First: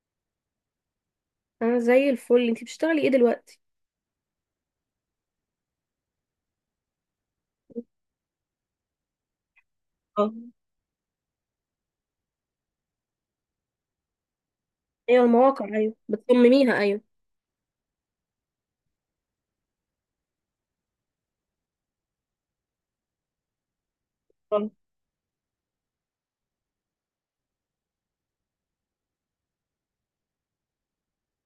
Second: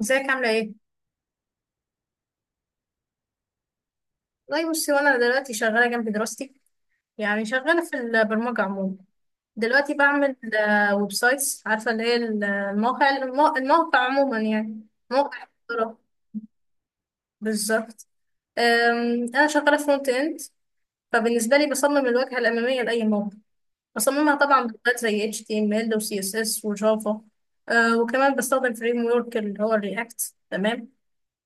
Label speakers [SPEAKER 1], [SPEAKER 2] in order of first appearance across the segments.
[SPEAKER 1] ازيك عاملة ايه؟
[SPEAKER 2] انا زي الفل. انتي بتشتغلي ايه دلوقتي؟
[SPEAKER 1] والله بصي، وانا دلوقتي شغالة جنب دراستي. يعني شغالة في البرمجة عموما. دلوقتي
[SPEAKER 2] اه.
[SPEAKER 1] بعمل ويب سايتس، عارفة اللي هي الموقع عموما، يعني
[SPEAKER 2] ايوه،
[SPEAKER 1] موقع
[SPEAKER 2] المواقع، ايوه
[SPEAKER 1] اختراع.
[SPEAKER 2] بتصمميها، ايوه.
[SPEAKER 1] بالظبط. أنا شغالة فرونت إند. فبالنسبة لي بصمم الواجهة الأمامية لأي موقع. بصممها طبعا
[SPEAKER 2] آه.
[SPEAKER 1] بلغات زي HTML و CSS وجافا. وكمان بستخدم فريم ورك اللي هو الرياكت، تمام.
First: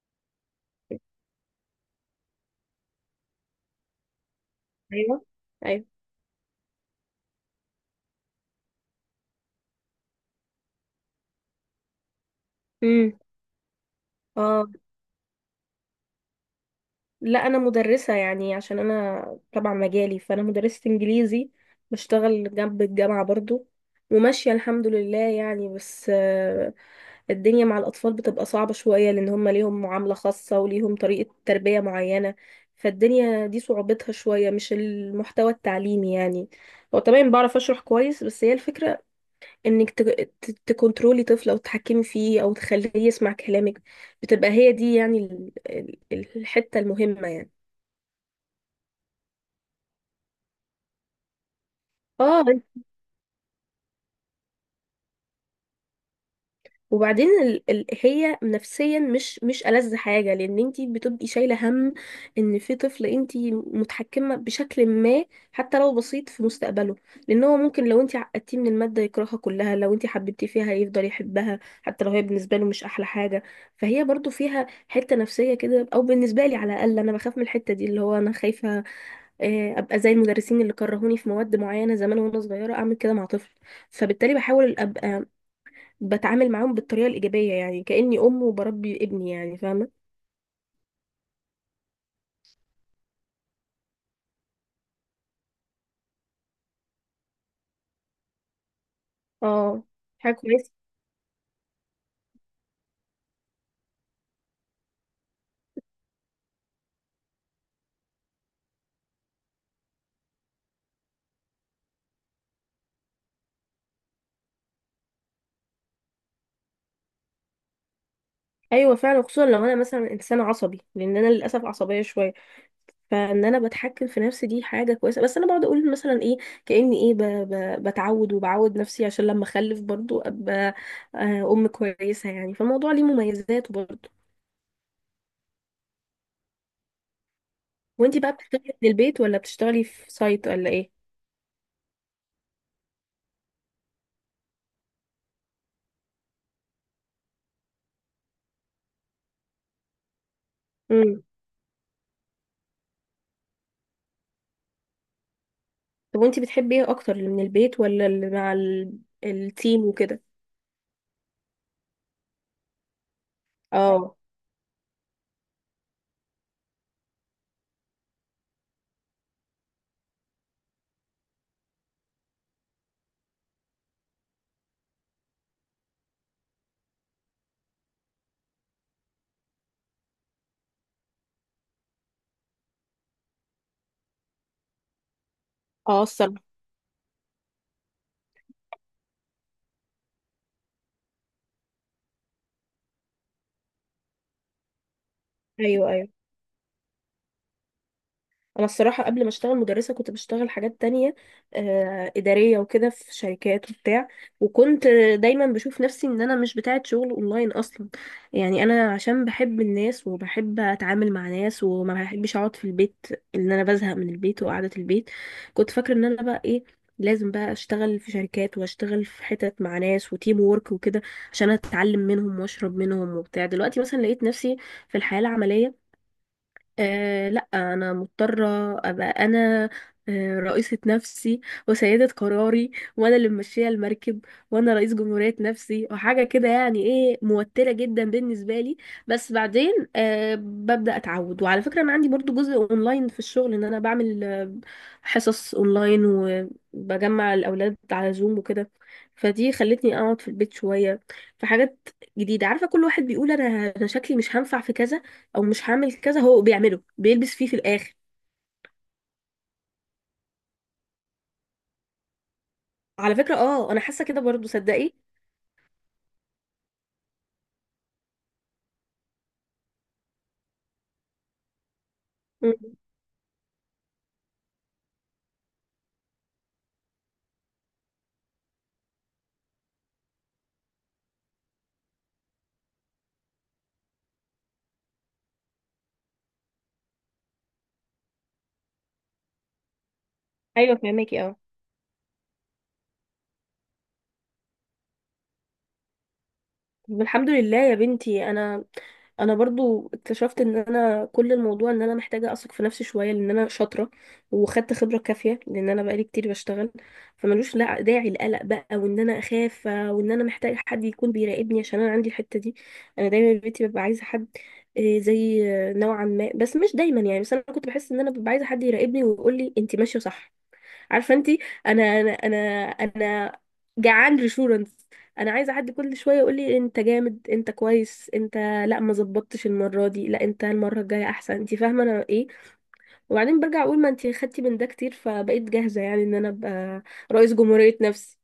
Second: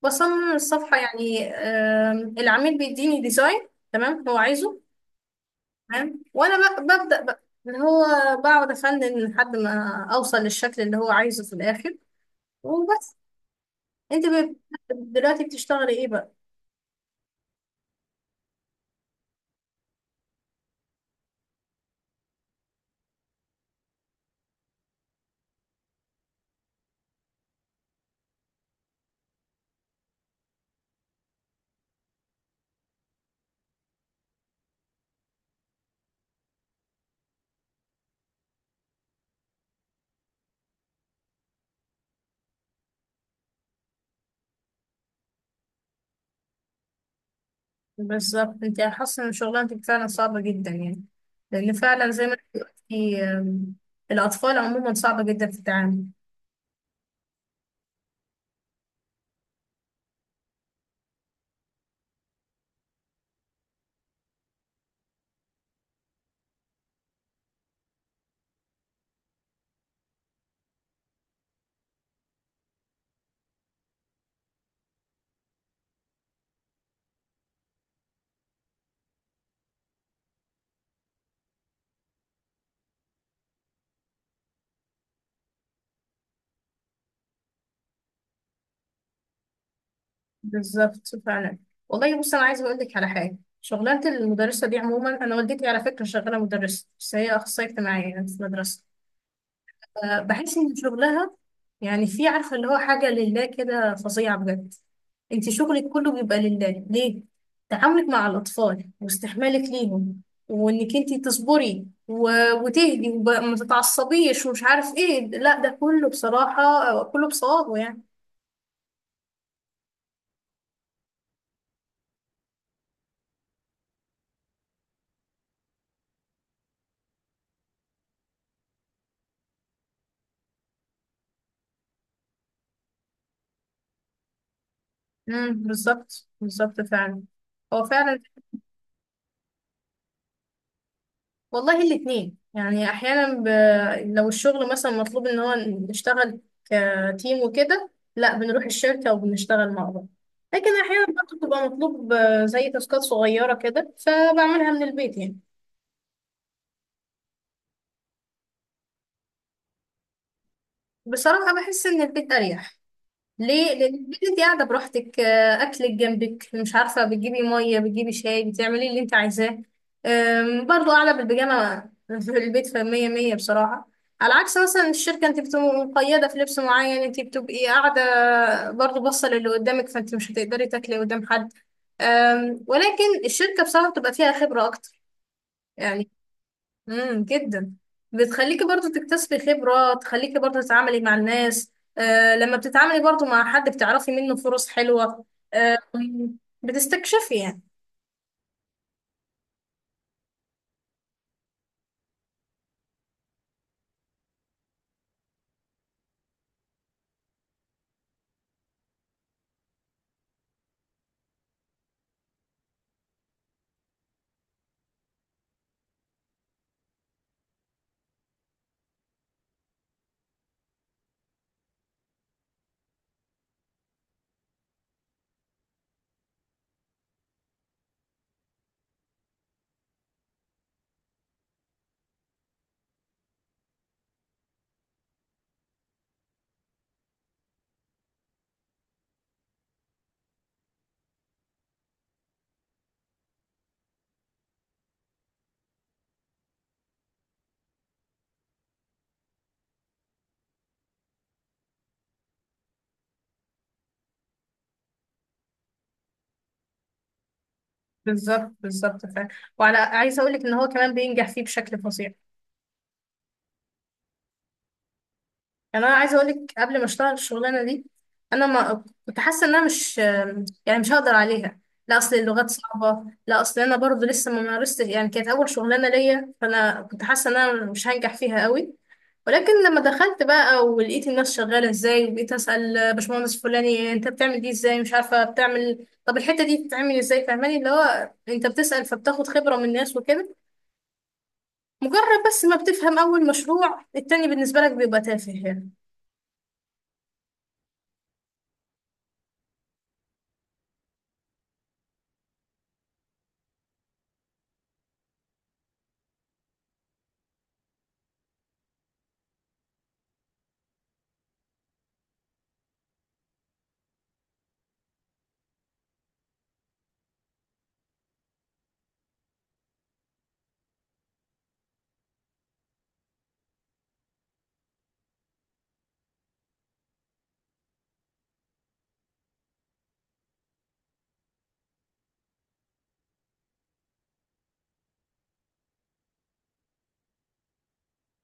[SPEAKER 1] بصمم الصفحة يعني، العميل بيديني ديزاين تمام هو عايزه.
[SPEAKER 2] ايوه، ايوه.
[SPEAKER 1] تمام وأنا ببدأ بقى اللي هو، بقعد أفنن لحد ما أوصل للشكل اللي هو عايزه في الآخر.
[SPEAKER 2] امم.
[SPEAKER 1] وبس. أنت ب-
[SPEAKER 2] اه.
[SPEAKER 1] دلوقتي بتشتغلي إيه بقى؟
[SPEAKER 2] لا، انا مدرسه يعني عشان انا تبع مجالي، فانا مدرسه انجليزي، بشتغل جنب الجامعه برضو. وماشيه الحمد لله يعني، بس الدنيا مع الاطفال بتبقى صعبه شويه لان هم ليهم معامله خاصه وليهم طريقه تربيه معينه. فالدنيا دي صعوبتها شويه، مش المحتوى التعليمي يعني. هو تمام، بعرف اشرح كويس، بس هي الفكره انك تكنترولي طفل، او تتحكمي فيه، او تخليه يسمع كلامك. بتبقى هي دي يعني الحتة المهمة يعني.
[SPEAKER 1] بالظبط، أنت حاسة إن شغلانتك فعلا صعبة جدا يعني. لأن فعلا زي ما
[SPEAKER 2] اه.
[SPEAKER 1] أنت قلتي، الأطفال عموما صعبة جدا في التعامل.
[SPEAKER 2] وبعدين هي نفسيا مش ألذ حاجة، لأن انتي بتبقي شايلة هم إن في طفل انتي متحكمة بشكل ما، حتى لو بسيط، في مستقبله. لأن هو ممكن لو انتي عقدتيه من المادة يكرهها كلها، لو انتي حببتيه فيها يفضل يحبها حتى لو هي بالنسبة له مش أحلى حاجة. فهي برضو فيها حتة نفسية كده، أو بالنسبة لي على الأقل، أنا بخاف من الحتة دي، اللي هو أنا خايفة أبقى زي المدرسين اللي كرهوني في مواد معينة زمان وأنا صغيرة، أعمل كده مع طفل. فبالتالي بحاول ابقى بتعامل معاهم بالطريقة الإيجابية، يعني كأني أم وبربي ابني، يعني فاهمة.
[SPEAKER 1] بالظبط فعلا. والله بص، انا عايزه اقول لك على حاجه، شغلانه المدرسه دي عموما، انا والدتي على فكره شغاله مدرسه، بس هي اخصائيه اجتماعيه يعني في مدرسه.
[SPEAKER 2] اه، حاجة
[SPEAKER 1] بحس
[SPEAKER 2] كويسة.
[SPEAKER 1] ان شغلها يعني، في عارفه اللي هو حاجه لله كده، فظيعه بجد. انت شغلك كله بيبقى لله، ليه؟ تعاملك مع الاطفال، واستحمالك ليهم، وانك انت تصبري وتهدي، وما تتعصبيش، ومش عارف ايه، لا ده كله بصراحه، كله بصوابه يعني.
[SPEAKER 2] أيوة فعلا، خصوصا لو أنا مثلا إنسان عصبي، لأن أنا للأسف عصبية شوية. فإن أنا بتحكم في نفسي دي حاجة كويسة، بس أنا بقعد أقول مثلا إيه، كأني إيه بتعود وبعود نفسي، عشان لما أخلف برضو أبقى أم كويسة يعني، فالموضوع ليه مميزات برضو.
[SPEAKER 1] امم، بالظبط بالظبط فعلا. هو فعلا.
[SPEAKER 2] وأنتي بقى بتشتغلي من البيت ولا بتشتغلي في سايت ولا إيه؟
[SPEAKER 1] والله الاتنين يعني، احيانا لو الشغل مثلا مطلوب ان هو نشتغل كتيم وكده، لا بنروح الشركة وبنشتغل مع بعض. لكن احيانا
[SPEAKER 2] امم.
[SPEAKER 1] برضه بتبقى مطلوب زي تاسكات صغيرة كده، فبعملها من البيت يعني.
[SPEAKER 2] طب وأنتي بتحبي إيه أكتر، اللي من البيت ولا اللي مع التيم وكده؟
[SPEAKER 1] بصراحة بحس ان البيت اريح. ليه؟ لان
[SPEAKER 2] اه.
[SPEAKER 1] البيت انت قاعده براحتك، اكلك جنبك، مش عارفه بتجيبي ميه، بتجيبي شاي، بتعملي اللي انت عايزاه. برضو قاعده بالبيجامه في البيت، فمية مية بصراحه. على عكس مثلا الشركه، انت بتبقي مقيده في لبس معين، انت بتبقي قاعده برضو باصه للي قدامك، فانت مش هتقدري تاكلي قدام حد. ولكن الشركه بصراحه بتبقى فيها خبره اكتر
[SPEAKER 2] اه،
[SPEAKER 1] يعني.
[SPEAKER 2] الصراحة.
[SPEAKER 1] جدا. بتخليكي برضو تكتسبي خبرة، تخليكي برضو تتعاملي مع الناس. آه، لما بتتعاملي برضو مع حد بتعرفي منه فرص حلوة. آه.
[SPEAKER 2] ايوه، ايوه.
[SPEAKER 1] بتستكشفي يعني.
[SPEAKER 2] انا الصراحة قبل ما اشتغل مدرسة كنت بشتغل حاجات تانية، ادارية وكده في شركات وبتاع. وكنت دايما بشوف نفسي ان انا مش بتاعة شغل اونلاين اصلا، يعني انا عشان بحب الناس وبحب اتعامل مع ناس وما بحبش اقعد في البيت، ان انا بزهق من البيت وقعدة البيت. كنت فاكرة ان انا بقى ايه، لازم بقى اشتغل في شركات واشتغل في حتت مع ناس وتيم وورك وكده عشان اتعلم منهم واشرب منهم وبتاع. دلوقتي مثلا لقيت نفسي في الحياة العملية، لا انا مضطره ابقى انا رئيسه نفسي، وسيده قراري، وانا اللي ماشيه المركب، وانا رئيس جمهوريه نفسي وحاجه كده، يعني ايه، موتره جدا بالنسبه لي. بس بعدين ببدا اتعود. وعلى فكره، انا عندي برضو جزء اونلاين في الشغل، ان انا بعمل حصص اونلاين، وبجمع الاولاد على زوم وكده. فدي خلتني اقعد في البيت شويه، في حاجات جديده. عارفه كل واحد بيقول انا شكلي مش هنفع في كذا، او مش هعمل كذا، هو بيعمله بيلبس فيه في الاخر.
[SPEAKER 1] بالظبط بالظبط فعلا. وعلى عايزه اقول لك ان هو كمان بينجح فيه بشكل فظيع.
[SPEAKER 2] على فكره، انا حاسه كده برضو، صدقي.
[SPEAKER 1] يعني انا عايزه اقول لك، قبل ما اشتغل الشغلانه دي، انا ما كنت حاسه ان انا مش، يعني مش هقدر عليها. لا اصل اللغات
[SPEAKER 2] مم.
[SPEAKER 1] صعبه، لا اصل انا برضو لسه ما مارستش، يعني كانت اول شغلانه ليا، فانا كنت حاسه ان انا مش هنجح فيها قوي. ولكن لما دخلت بقى ولقيت الناس شغاله ازاي، وبقيت اسال باشمهندس فلاني انت بتعمل دي ازاي، مش عارفه بتعمل، طب الحته دي بتتعمل ازاي، فاهماني اللي هو انت بتسال فبتاخد خبره من الناس وكده.
[SPEAKER 2] ايوه فهماكي، اه.
[SPEAKER 1] مجرد بس ما بتفهم اول مشروع، التاني بالنسبه لك بيبقى تافه يعني.
[SPEAKER 2] طب الحمد لله يا بنتي، انا برضو اكتشفت ان انا كل الموضوع ان انا محتاجه اثق في نفسي شويه، لان انا شاطره، وخدت خبره كافيه، لان انا بقالي كتير بشتغل. فملوش لا داعي القلق بقى، وان انا اخاف وان انا محتاجه حد يكون بيراقبني، عشان انا عندي الحته دي. انا دايما بيتي ببقى عايزه حد زي نوعا ما، بس مش دايما يعني. بس انا كنت بحس ان انا ببقى عايزه حد يراقبني ويقول لي انت ماشيه صح، عارفه انت. انا انا انا جعان ريشورنس. انا عايزه حد كل شويه يقول لي انت جامد، انت كويس، انت. لا، ما ظبطتش المره دي، لا انت المره الجايه احسن، انت فاهمه انا ايه. وبعدين برجع اقول ما انت خدتي من ده كتير، فبقيت جاهزه، يعني ان انا ابقى رئيس جمهوريه نفسي.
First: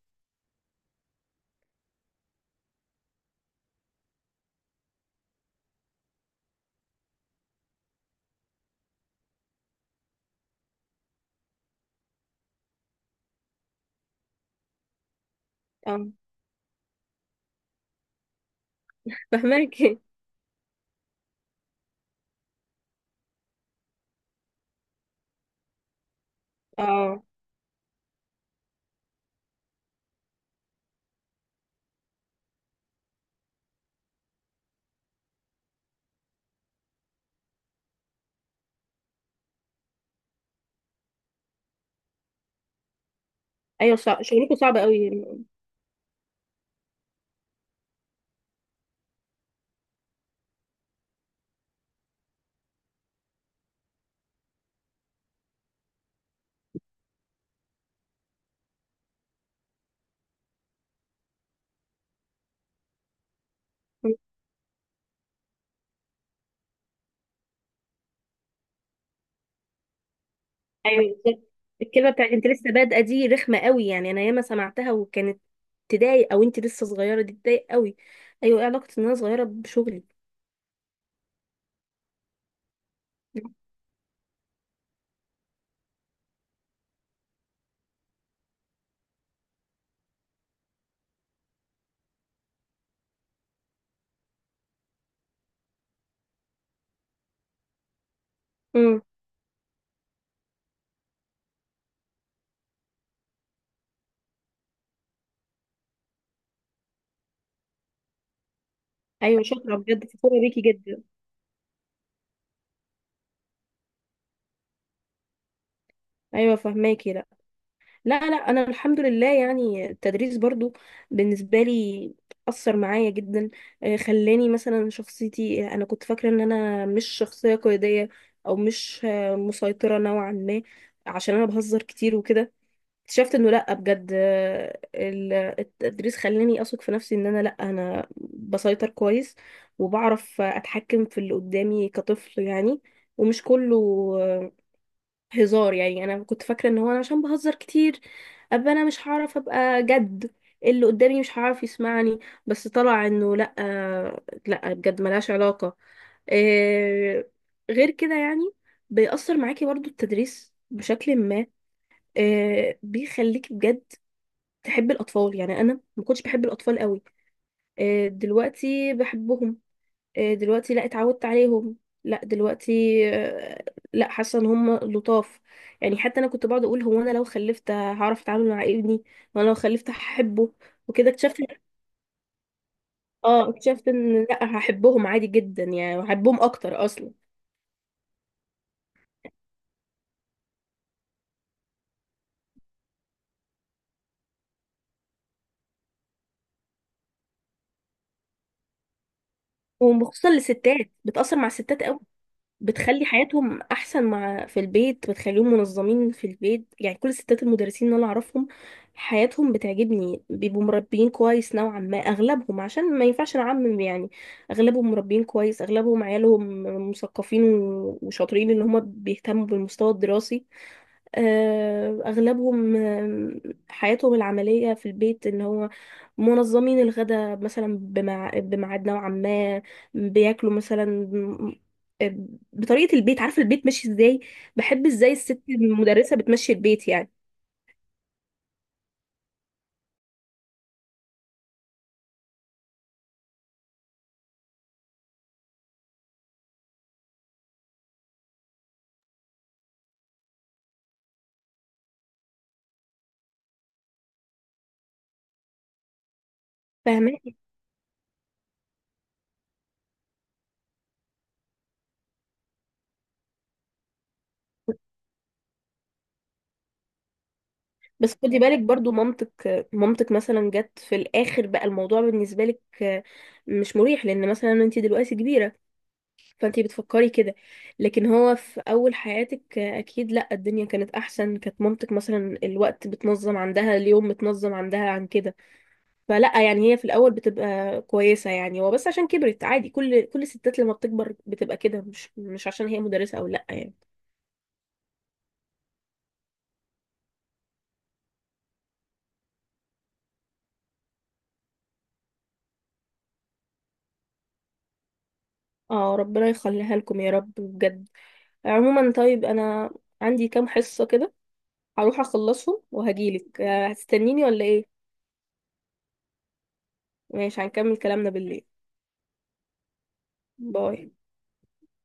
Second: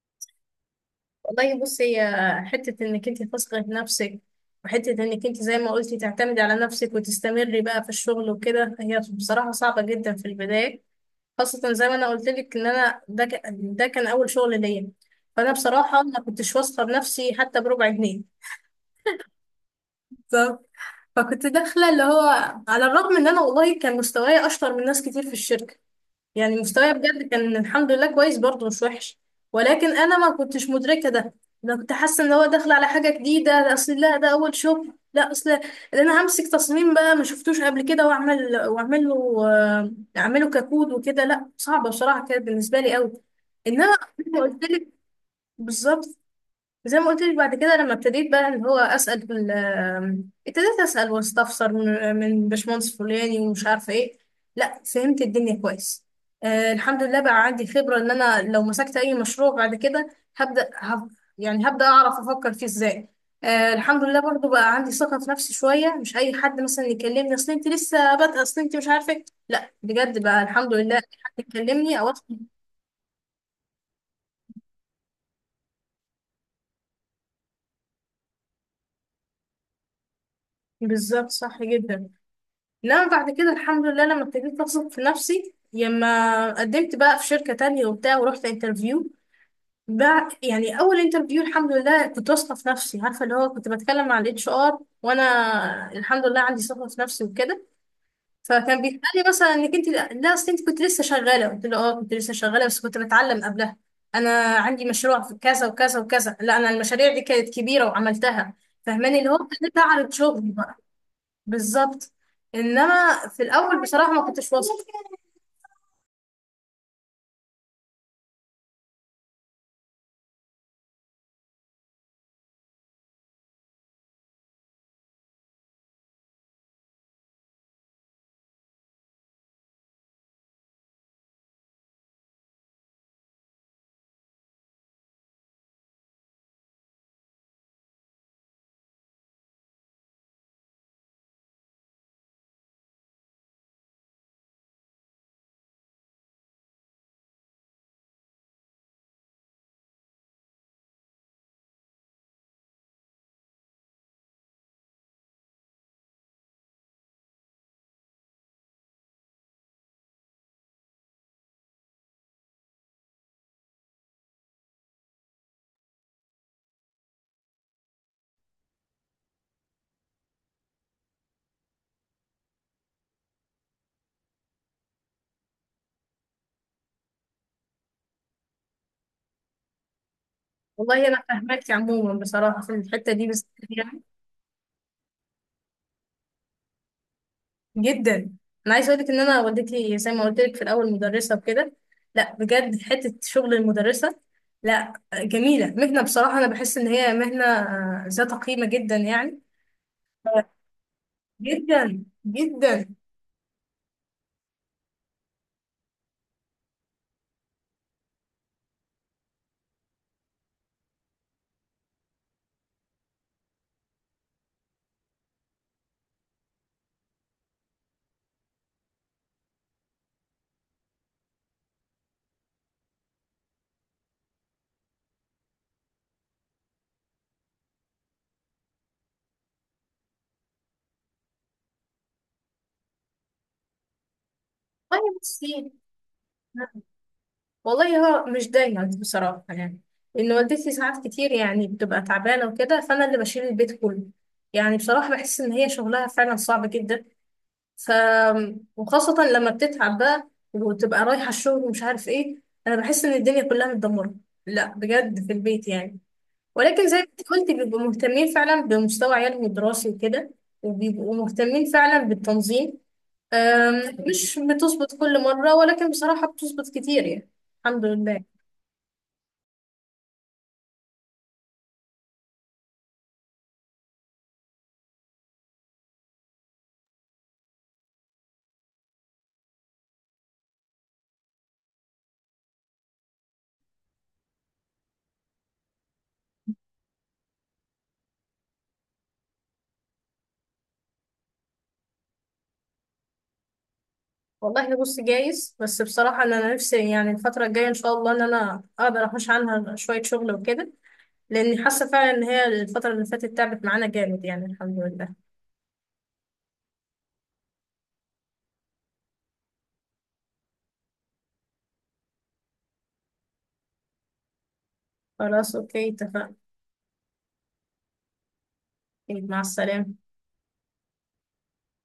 [SPEAKER 1] والله بصي، هي حتة انك انت تثقي في نفسك، وحتة انك انت زي ما قلتي تعتمدي على نفسك وتستمري بقى في الشغل وكده، هي بصراحة صعبة جدا في البداية. خاصة زي ما انا قلت لك ان انا ده، ده كان اول شغل ليا. فانا بصراحة
[SPEAKER 2] اه
[SPEAKER 1] ما كنتش واثقة بنفسي حتى بربع جنيه.
[SPEAKER 2] فاهماكي،
[SPEAKER 1] ف- فكنت داخلة اللي هو، على الرغم ان انا والله كان مستواي اشطر من ناس كتير في الشركة. يعني مستواي
[SPEAKER 2] اه.
[SPEAKER 1] بجد كان الحمد لله كويس، برضه مش وحش. ولكن انا ما كنتش مدركه ده. انا كنت حاسه ان هو داخل على حاجه جديده، ده اصل لا ده اول شغل، لا اصل ده، انا همسك تصميم بقى ما شفتوش قبل كده واعمل، واعمل له اعمله ككود وكده، لا صعبه بصراحه كانت بالنسبه لي قوي. انما
[SPEAKER 2] ايوه
[SPEAKER 1] زي ما
[SPEAKER 2] شغلكم
[SPEAKER 1] قلت
[SPEAKER 2] صعب
[SPEAKER 1] لك،
[SPEAKER 2] قوي.
[SPEAKER 1] بالظبط. زي ما قلت لك، بعد كده لما ابتديت بقى اللي هو اسال في ابتديت اسال واستفسر من باشمهندس فلاني ومش عارفه ايه، لا فهمت الدنيا كويس. آه، الحمد لله بقى عندي خبره، ان انا لو مسكت اي مشروع بعد كده، هبدا هب يعني هبدا اعرف افكر فيه ازاي. آه، الحمد لله برضو بقى عندي ثقه في نفسي شويه، مش اي حد مثلا يكلمني اصل انت لسه بادئه، اصل انت مش عارفه إيه". لا بجد بقى الحمد لله، أي
[SPEAKER 2] ايوه
[SPEAKER 1] حد
[SPEAKER 2] بالظبط.
[SPEAKER 1] يكلمني
[SPEAKER 2] الكلمه
[SPEAKER 1] او
[SPEAKER 2] بتاعت انت لسه بادئه دي رخمه قوي، يعني انا ياما سمعتها، وكانت تضايق، او انت لسه صغيره دي تضايق قوي. ايوه، ايه علاقه ان انا صغيره بشغلي.
[SPEAKER 1] بالظبط، صح جدا. لا بعد كده الحمد لله، لما ابتديت اثق في نفسي، لما قدمت بقى في شركة تانية وبتاع ورحت انترفيو. بقى يعني اول انترفيو الحمد لله كنت واثقة في نفسي، عارفة اللي هو كنت بتكلم مع الاتش ار وانا الحمد لله عندي ثقة في نفسي وكده. فكان
[SPEAKER 2] امم.
[SPEAKER 1] بيتقال لي مثلا انك انت، لا اصل انت كنت لسه شغالة. قلت له اه كنت لسه شغالة بس كنت بتعلم قبلها، انا عندي مشروع في كذا وكذا وكذا. لا انا المشاريع دي كانت كبيرة وعملتها. فاهماني اللي هو
[SPEAKER 2] ايوه شكرا
[SPEAKER 1] ابتديت
[SPEAKER 2] بجد،
[SPEAKER 1] اعرض
[SPEAKER 2] فخوره
[SPEAKER 1] شغلي.
[SPEAKER 2] بيكي جدا.
[SPEAKER 1] بالظبط. انما في الاول بصراحه ما كنتش واثقه.
[SPEAKER 2] ايوه فهماكي، لا، لا، لا، انا الحمد لله يعني التدريس برضو بالنسبه لي اثر معايا جدا. خلاني مثلا شخصيتي، انا كنت فاكره ان انا مش شخصيه قياديه، او مش مسيطره نوعا ما، عشان انا بهزر كتير وكده. اكتشفت انه لا، بجد التدريس خلاني اثق في نفسي، ان انا لا انا بسيطر كويس وبعرف اتحكم في اللي قدامي كطفل يعني. ومش كله آه، هزار يعني. انا كنت فاكره ان هو انا عشان بهزر كتير ابقى انا مش هعرف ابقى جد، اللي قدامي مش هعرف يسمعني. بس طلع انه لا، لا بجد ملهاش علاقه، آه، غير كده يعني. بيأثر معاكي برضو التدريس بشكل ما، بيخليكي بجد تحب الأطفال، يعني أنا ما كنتش بحب الأطفال قوي. دلوقتي بحبهم. دلوقتي لا اتعودت عليهم. لا دلوقتي آه، لا، حاسة ان هم لطاف يعني. حتى أنا كنت بقعد أقول هو أنا لو خلفت هعرف أتعامل مع ابني، وأنا لو خلفت هحبه
[SPEAKER 1] والله
[SPEAKER 2] وكده.
[SPEAKER 1] انا
[SPEAKER 2] اكتشفت،
[SPEAKER 1] فاهماكي. عموما بصراحه في الحته دي بس،
[SPEAKER 2] اه اكتشفت
[SPEAKER 1] يعني
[SPEAKER 2] ان لا، هحبهم عادي جدا يعني، وهحبهم اكتر اصلا.
[SPEAKER 1] جدا، انا عايزه اقول لك ان انا والدتي زي ما قلت لك في الاول مدرسه وكده. لا بجد حته شغل المدرسه، لا جميله مهنه بصراحه، انا بحس ان هي مهنه ذات قيمه جدا يعني.
[SPEAKER 2] وخصوصا الستات بتأثر مع الستات،
[SPEAKER 1] جدا جدا.
[SPEAKER 2] بتخلي حياتهم احسن مع في البيت، بتخليهم منظمين في البيت، يعني كل الستات المدرسين اللي انا اعرفهم حياتهم بتعجبني، بيبقوا مربيين كويس نوعا ما اغلبهم، عشان ما ينفعش نعمم يعني. اغلبهم مربيين كويس، اغلبهم عيالهم مثقفين وشاطرين، ان هم بيهتموا بالمستوى الدراسي. اغلبهم حياتهم العمليه في البيت ان هو منظمين الغداء مثلا بميعاد نوعا ما، بياكلوا مثلا بطريقه البيت، عارفه البيت ماشي ازاي، بحب
[SPEAKER 1] طيب
[SPEAKER 2] ازاي الست
[SPEAKER 1] بصي،
[SPEAKER 2] المدرسه بتمشي البيت يعني.
[SPEAKER 1] والله هو مش دايما بصراحة يعني. لأن والدتي ساعات كتير يعني بتبقى تعبانة وكده، فأنا اللي بشيل البيت كله. يعني بصراحة بحس إن هي شغلها فعلا صعب جدا. ف وخاصة لما بتتعب بقى، وتبقى رايحة الشغل ومش عارف إيه، أنا بحس إن الدنيا كلها متدمرة، لا بجد في البيت يعني. ولكن زي ما
[SPEAKER 2] فاهمه.
[SPEAKER 1] انت قلت بيبقوا مهتمين فعلا بمستوى عيالهم الدراسي وكده. وبيبقوا مهتمين فعلا بالتنظيم. مش بتظبط كل مرة، ولكن بصراحة بتظبط كتير يعني، الحمد
[SPEAKER 2] بس
[SPEAKER 1] لله.
[SPEAKER 2] خدي بالك برضو، مامتك مامتك مثلا جت في الاخر، بقى الموضوع بالنسبه لك مش مريح، لان مثلا انت دلوقتي كبيره فانتي بتفكري كده. لكن هو في اول حياتك اكيد لا، الدنيا كانت احسن، كانت مامتك مثلا الوقت بتنظم عندها، اليوم متنظم عندها عن كده. فلا يعني هي في الاول بتبقى كويسة، يعني هو بس عشان كبرت، عادي كل الستات لما بتكبر بتبقى كده، مش عشان هي مدرسة او لا يعني.
[SPEAKER 1] والله بص، جايز، بس بصراحة إن أنا نفسي يعني الفترة الجاية إن شاء الله إن أنا أقدر أحوش عنها شوية شغل وكده. لأني حاسة فعلا إن هي الفترة اللي فاتت تعبت معانا جامد يعني، الحمد لله.
[SPEAKER 2] اه، ربنا يخليها لكم يا رب بجد. عموما طيب، انا عندي كام حصة كده، هروح اخلصهم وهجيلك. هتستنيني ولا ايه؟
[SPEAKER 1] خلاص أوكي اتفقنا.
[SPEAKER 2] ماشي، هنكمل كلامنا بالليل.
[SPEAKER 1] طيب، مع السلامة.
[SPEAKER 2] باي.